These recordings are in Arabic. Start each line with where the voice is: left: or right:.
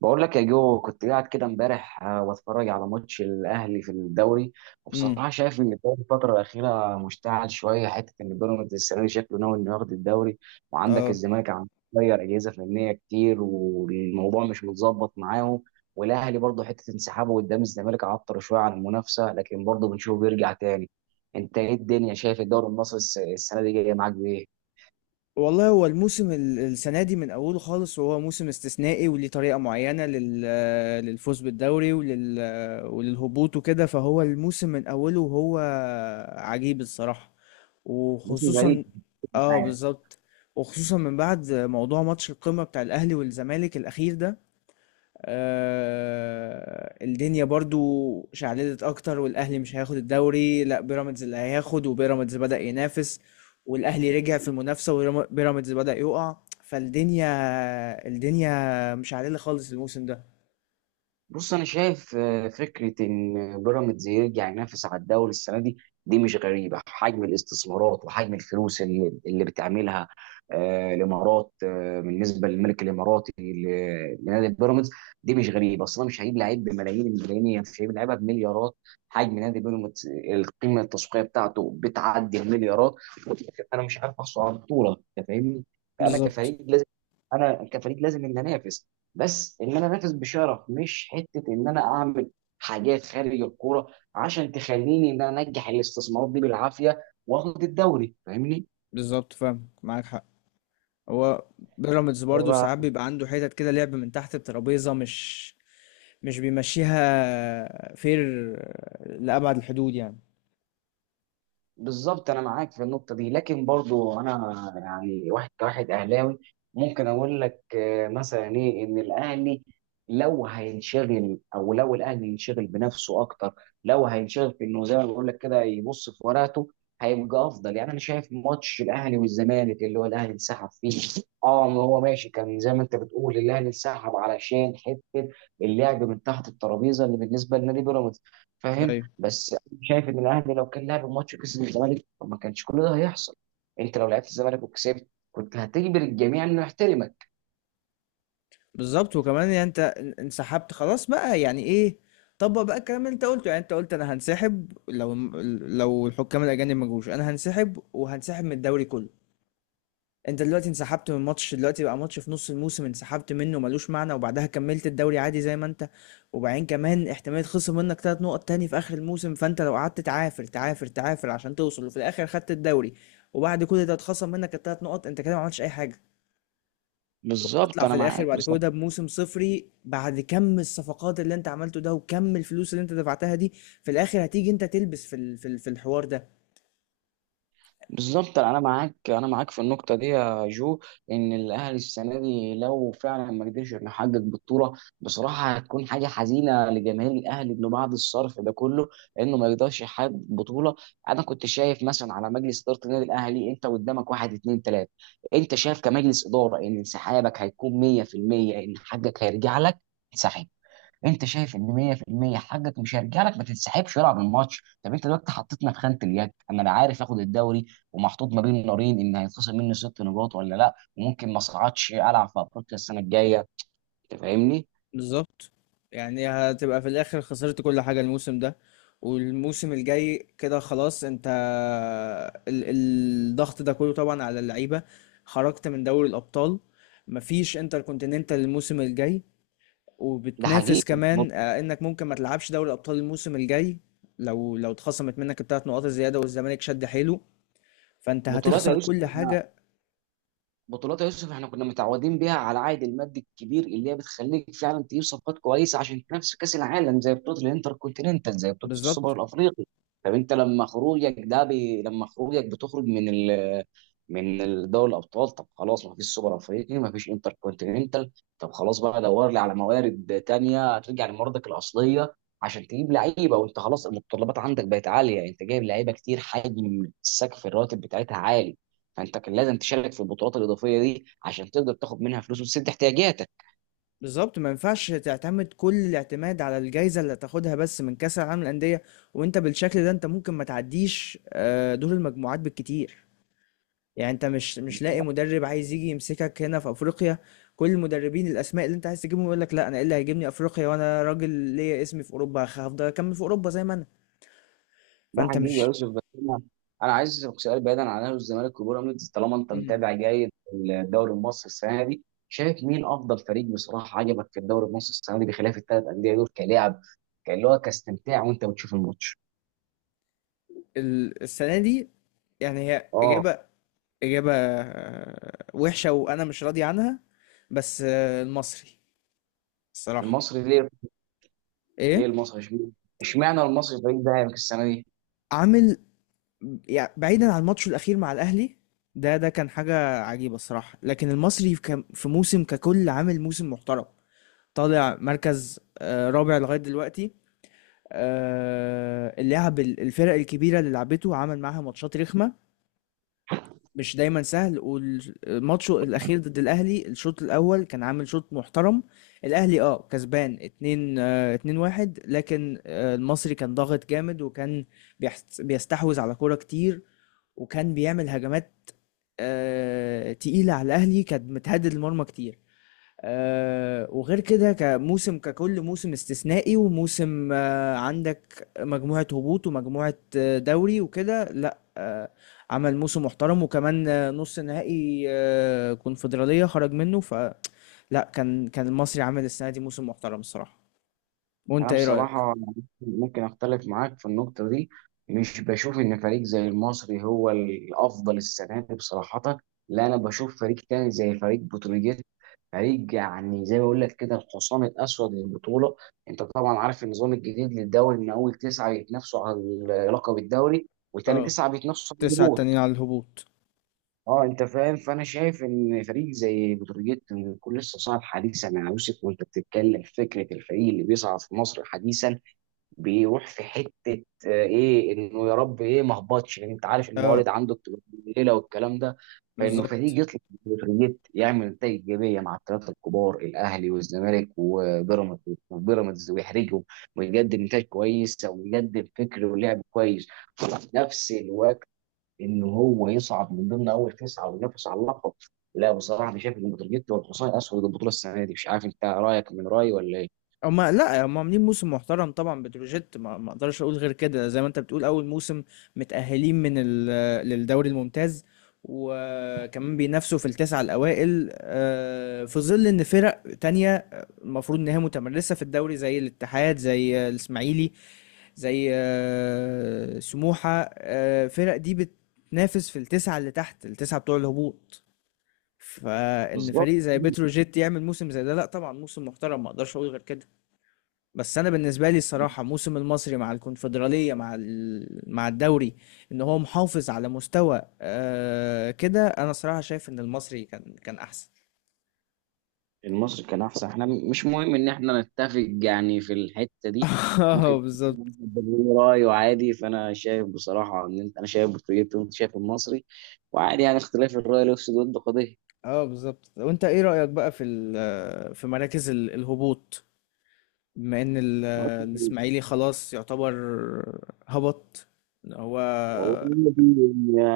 right: بقول لك يا جو، كنت قاعد كده امبارح واتفرج على ماتش الاهلي في الدوري.
left: امم
right: وبصراحه شايف ان الدوري الفتره الاخيره مشتعل شويه، حته ان بيراميدز السنه دي شكله ناوي انه ياخد الدوري. وعندك
left: اه
right: الزمالك عم تغير اجهزه فنيه كتير والموضوع مش متظبط معاهم. والاهلي برضه، حته انسحابه قدام الزمالك عطر شويه عن المنافسه، لكن برضه بنشوفه بيرجع تاني. انت ايه الدنيا، شايف الدوري المصري السنه دي جايه معاك بايه؟
left: والله هو الموسم السنه دي من اوله خالص، وهو موسم استثنائي وليه طريقه معينه للفوز بالدوري وللهبوط وكده. فهو الموسم من اوله وهو عجيب الصراحه،
right: موسم غريب.
left: وخصوصا اه بالظبط. وخصوصا من بعد موضوع ماتش القمه بتاع الاهلي والزمالك الاخير ده، الدنيا برضو شعللت اكتر، والاهلي مش هياخد الدوري، لا بيراميدز اللي هياخد، وبيراميدز بدأ ينافس، والاهلي رجع في المنافسة وبيراميدز بدأ يقع. فالدنيا الدنيا مش عادلة خالص الموسم ده.
right: بص، انا شايف فكره ان بيراميدز يرجع ينافس على الدوري السنه دي، دي مش غريبه. حجم الاستثمارات وحجم الفلوس اللي بتعملها الامارات، بالنسبه للملك الاماراتي لنادي بيراميدز، دي مش غريبه اصلا. مش هيجيب لعيب بملايين الملايين، يعني مش هيجيب لعيبه بمليارات. حجم نادي بيراميدز، القيمه التسويقيه بتاعته بتعدي المليارات. انا مش عارف احصل على البطوله، انت فاهمني؟ فانا
left: بالظبط.
right: كفريق لازم انا كفريق لازم ان انافس، بس ان انا انافس بشرف، مش حته ان انا اعمل حاجات خارج الكوره عشان تخليني ان انا انجح الاستثمارات دي بالعافيه، واخد الدوري، فاهمني؟
left: بالظبط، فاهم معاك حق. هو بيراميدز برضو ساعات بيبقى عنده حتت كده لعب من تحت الترابيزة، مش بيمشيها فير لأبعد الحدود يعني.
right: بالظبط انا معاك في النقطه دي، لكن برضو انا يعني واحد، كواحد اهلاوي، ممكن اقول لك مثلا ايه؟ ان الاهلي لو هينشغل، او لو الاهلي ينشغل بنفسه اكتر، لو هينشغل في انه زي ما بقول لك كده، يبص في ورقته، هيبقى افضل. يعني انا شايف ماتش الاهلي والزمالك اللي هو الاهلي انسحب فيه، اه ما هو ماشي، كان زي ما انت بتقول الاهلي انسحب علشان حته اللعب من تحت الترابيزه اللي بالنسبه لنادي بيراميدز، فاهم؟ بس شايف ان الاهلي لو كان لعب الماتش وكسب الزمالك، ما كانش كل ده هيحصل. انت لو لعبت الزمالك وكسبت، كنت هتجبر الجميع انه يحترمك.
left: بالظبط. وكمان يعني انت انسحبت خلاص بقى، يعني ايه؟ طبق بقى الكلام اللي انت قلته، يعني انت قلت انا هنسحب لو الحكام الاجانب ما جوش انا هنسحب، وهنسحب من الدوري كله. انت دلوقتي انسحبت من ماتش، دلوقتي بقى ماتش في نص الموسم انسحبت منه ملوش معنى، وبعدها كملت الدوري عادي زي ما انت. وبعدين كمان احتمال خصم منك ثلاث نقط تاني في اخر الموسم، فانت لو قعدت تعافر تعافر تعافر عشان توصل، وفي الاخر خدت الدوري وبعد كل ده اتخصم منك الثلاث نقط، انت كده ما عملتش اي حاجه.
right: بالظبط
left: وهتطلع
right: انا
left: في الاخر
right: معاك.
left: بعد كل ده بموسم صفري، بعد كم الصفقات اللي انت عملته ده وكم الفلوس اللي انت دفعتها دي. في الاخر هتيجي انت تلبس في في الحوار ده.
right: بالظبط انا معاك، انا معاك في النقطه دي يا جو. ان الاهلي السنه دي لو فعلا ما قدرش انه يحقق بطوله، بصراحه هتكون حاجه حزينه لجماهير الاهلي، انه بعد الصرف ده كله انه ما يقدرش يحقق بطوله. انا كنت شايف مثلا على مجلس اداره النادي الاهلي، انت قدامك واحد اتنين تلاته، انت شايف كمجلس اداره ان انسحابك هيكون 100% ان حقك هيرجع لك. انت شايف ان 100% حقك مش هيرجع لك، ما تنسحبش والعب الماتش. طب انت دلوقتي حطيتنا في خانه اليك، انا لا عارف اخد الدوري، ومحطوط ما بين نارين ان هيتخصم مني ست نقاط ولا لا، وممكن ما اصعدش العب في افريقيا السنه الجايه، انت فاهمني؟
left: بالظبط. يعني هتبقى في الاخر خسرت كل حاجة الموسم ده، والموسم الجاي كده خلاص انت. الضغط ده كله طبعا على اللعيبة. خرجت من دوري الابطال، مفيش انتر كونتيننتال الموسم الجاي،
right: ده
left: وبتنافس
right: حقيقي. بط-
left: كمان انك ممكن ما تلعبش دوري ابطال الموسم الجاي. لو اتخصمت منك الثلاث نقاط الزياده والزمالك شد حيله، فانت
right: بطولات يا
left: هتخسر
right: يوسف،
left: كل حاجه.
right: بطولات يا يوسف احنا كنا متعودين بيها على العائد المادي الكبير، اللي هي بتخليك فعلا تجيب صفقات كويسه عشان تنافس في كاس العالم، زي بطوله الانتر كونتيننتال، زي بطوله السوبر
left: بالظبط.
right: الافريقي. طب انت لما خروجك ده لما خروجك بتخرج من دوري الابطال، طب خلاص ما فيش سوبر افريقي، ما فيش انتر كونتيننتال. طب خلاص بقى دور لي على موارد تانية، ترجع لمواردك الاصليه عشان تجيب لعيبه. وانت خلاص المتطلبات عندك بقت عاليه، انت جايب لعيبه كتير، حجم السقف الراتب بتاعتها عالي، فانت كان لازم تشارك في البطولات الاضافيه دي عشان تقدر تاخد منها فلوس وتسد احتياجاتك.
left: بالظبط، ما ينفعش تعتمد كل الاعتماد على الجائزه اللي هتاخدها بس من كاس العالم للانديه، وانت بالشكل ده انت ممكن ما تعديش دور المجموعات بالكتير. يعني انت مش لاقي مدرب عايز يجي يمسكك هنا في افريقيا، كل المدربين الاسماء اللي انت عايز تجيبهم يقول لك لا، انا ايه اللي هيجيبني افريقيا وانا راجل ليا اسمي في اوروبا، هفضل اكمل في اوروبا زي ما انا.
right: ده
left: فانت
right: حقيقي يا
left: مش.
right: يوسف. بس أنا عايز اسالك سؤال بعيدا عن اهلي والزمالك وبيراميدز، طالما انت
left: مم.
right: متابع جيد الدوري المصري السنه دي، شايف مين افضل فريق بصراحه عجبك في الدوري المصري السنه دي بخلاف الثلاث انديه دول، كلاعب كان، هو كاستمتاع وانت بتشوف الماتش؟
left: السنة دي، يعني هي
right: اه.
left: إجابة. إجابة وحشة وأنا مش راضي عنها، بس المصري. الصراحة.
right: المصري ليه؟ ليه
left: إيه.
right: المصري اشمعنى؟ اشمعنى المصري الفريق ده هيبقى السنه دي؟
left: عامل، يعني بعيدا عن الماتش الأخير مع الأهلي، ده ده كان حاجة عجيبة الصراحة، لكن المصري في في موسم ككل عامل موسم محترم. طالع مركز رابع لغاية دلوقتي. اللعب، الفرق الكبيرة اللي لعبته عمل معاها ماتشات رخمة، مش دايما سهل. والماتش الاخير ضد الاهلي، الشوط الاول كان عامل شوط محترم، الاهلي اه كسبان 2 2-1، لكن المصري كان ضاغط جامد، وكان بيستحوذ على كوره كتير، وكان بيعمل هجمات تقيله على الاهلي، كانت متهدد المرمى كتير. وغير كده كموسم ككل، موسم استثنائي، وموسم عندك مجموعة هبوط ومجموعة دوري وكده، لا عمل موسم محترم. وكمان نص نهائي كونفدرالية خرج منه، فلا، كان كان المصري عامل السنة دي موسم محترم الصراحة. وانت
right: انا
left: ايه رأيك؟
right: بصراحه ممكن اختلف معاك في النقطه دي، مش بشوف ان فريق زي المصري هو الافضل السنه دي بصراحه. لا، انا بشوف فريق تاني زي فريق بتروجيت، فريق يعني زي ما بقول لك كده، الحصان الاسود للبطوله. انت طبعا عارف النظام الجديد للدوري، ان اول تسعه يتنافسوا على لقب الدوري، وتاني
left: اه.
right: تسعه بيتنافسوا على
left: تسعة
right: الهبوط.
left: التانيين على الهبوط.
right: اه انت فاهم، فانا شايف ان فريق زي بتروجيت من كل الصناعه الحديثه مع يوسف وانت بتتكلم، فكره الفريق اللي بيصعد في مصر حديثا، بيروح في حته ايه؟ انه يا رب ايه ما اهبطش، لان انت عارف
left: اه
right: الموارد عنده بتبقى قليله والكلام ده، فانه فريق
left: بالظبط.
right: يطلع من الفريق يعمل نتائج ايجابيه مع الثلاثه الكبار، الاهلي والزمالك وبيراميدز ويحرجهم، ويقدم نتائج كويسه ويقدم فكر ولعب كويس، وفي نفس الوقت انه هو يصعد من ضمن اول تسعه وينافس على اللقب. لا بصراحه انا شايف ان بتروجيت والحصان اسود البطوله السنه دي، مش عارف انت رايك من رايي ولا ايه؟
left: هما لا، هما عاملين موسم محترم طبعا بتروجيت، ما اقدرش اقول غير كده. زي ما انت بتقول، اول موسم متأهلين من للدوري الممتاز، وكمان بينافسوا في التسعة الأوائل في ظل إن فرق تانية المفروض إن هي متمرسة في الدوري زي الاتحاد، زي الإسماعيلي، زي سموحة، فرق دي بتنافس في التسعة اللي تحت، التسعة بتوع الهبوط. فإن
right: بالظبط.
left: فريق زي بتروجيت يعمل موسم زي ده، لا طبعا موسم محترم، ما أقدرش أقول غير كده. بس انا بالنسبه لي الصراحه موسم المصري مع الكونفدراليه مع مع الدوري، ان هو محافظ على مستوى كده، انا صراحه شايف ان المصري كان كان احسن.
right: المصري كان احسن، احنا مش مهم ان احنا نتفق يعني في الحته دي. ممكن
left: اه
right: يكون
left: بالظبط.
right: ليه رايه، عادي. فانا شايف بصراحه ان انت، انا شايف بورتوجيتي وانت شايف المصري، وعادي يعني اختلاف الراي لا يفسد ود.
left: اه بالظبط. وانت ايه رايك بقى في في مراكز الهبوط، بما ان
right: قضيه.
left: الاسماعيلي خلاص يعتبر هبط. إن هو.
right: والله النادي،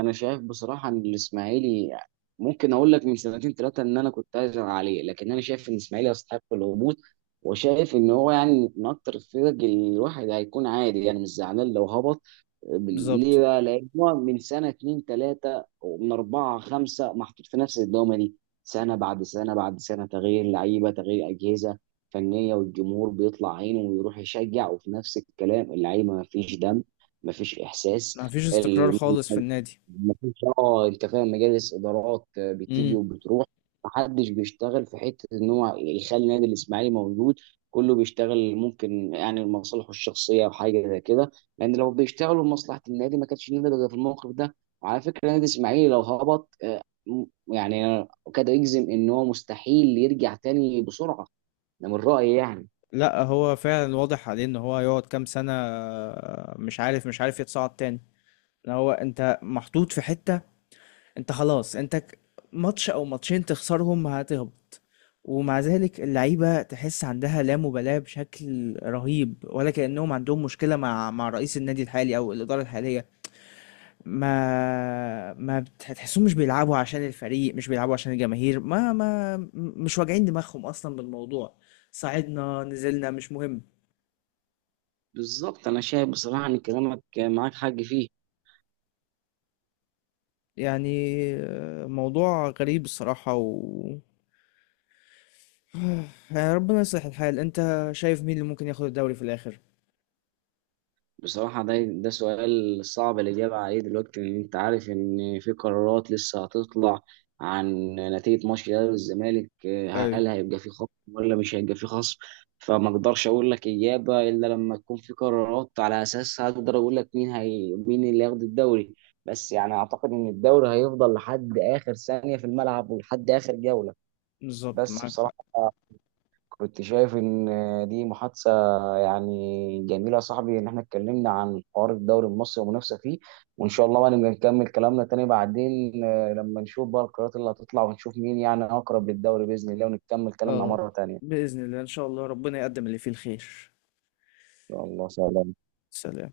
right: انا شايف بصراحه ان الاسماعيلي، ممكن اقول لك من سنتين ثلاثه ان انا كنت عايز عليه، لكن انا شايف ان الاسماعيلي يستحق الهبوط، وشايف ان هو يعني من اكتر الفرق اللي الواحد هيكون عادي يعني مش زعلان لو هبط.
left: بالظبط.
right: ليه بقى؟ لان هو من سنه اتنين ثلاثه ومن اربعه خمسه محطوط في نفس الدوامه دي، سنه بعد سنه بعد سنه تغيير لعيبه، تغيير اجهزه فنيه، والجمهور بيطلع عينه ويروح يشجع، وفي نفس الكلام اللعيبه ما فيش دم، ما فيش احساس.
left: ما فيش استقرار
right: ال-
left: خالص في النادي.
right: مفيش اه انت فاهم، مجالس ادارات بتيجي وبتروح، محدش بيشتغل في حته ان هو يخلي نادي الاسماعيلي موجود، كله بيشتغل ممكن يعني لمصالحه الشخصيه او حاجه زي كده، لان لو بيشتغلوا لمصلحه النادي ما كانش النادي بقى في الموقف ده. وعلى فكره نادي الاسماعيلي لو هبط، يعني أنا كاد يجزم ان هو مستحيل يرجع تاني بسرعه، ده من رايي يعني.
left: لا هو فعلا واضح عليه ان هو يقعد كام سنة، مش عارف يتصعد تاني. إن هو انت محطوط في حتة، انت خلاص انت ماتش او ماتشين تخسرهم هتهبط، ومع ذلك اللعيبة تحس عندها لا مبالاة بشكل رهيب، ولا كأنهم عندهم مشكلة مع رئيس النادي الحالي او الإدارة الحالية. ما ما بت- تحسهم مش بيلعبوا عشان الفريق، مش بيلعبوا عشان الجماهير، ما ما مش واجعين دماغهم اصلا بالموضوع، صعدنا نزلنا مش مهم.
right: بالظبط انا شايف بصراحه ان كلامك معاك حق فيه.
left: يعني موضوع غريب الصراحة. يعني ربنا يصلح الحال. انت شايف مين اللي ممكن ياخد الدوري في الآخر؟
right: بصراحة ده ده سؤال صعب الإجابة عليه دلوقتي، لأن أنت عارف إن في قرارات لسه هتطلع عن نتيجة ماتش الأهلي والزمالك،
left: ايوه.
right: هل هيبقى في خصم ولا مش هيبقى في خصم؟ فما أقدرش أقول لك إجابة إلا لما تكون في قرارات على أساسها أقدر أقول لك مين اللي هياخد الدوري. بس يعني أعتقد إن الدوري هيفضل لحد آخر ثانية في الملعب، ولحد آخر جولة.
left: بالظبط
right: بس
left: معاك حق.
right: بصراحة كنت شايف ان دي محادثه يعني جميله يا صاحبي، ان احنا اتكلمنا عن حوار الدوري المصري والمنافسه فيه، وان شاء الله بقى نبقى نكمل كلامنا تاني بعدين، لما نشوف بقى القرارات اللي هتطلع ونشوف مين يعني اقرب للدوري باذن الله، ونكمل كلامنا
left: اه.
right: مره تانيه.
left: بإذن الله ان شاء الله، ربنا يقدم اللي فيه الخير.
right: يا الله، سلام.
left: سلام.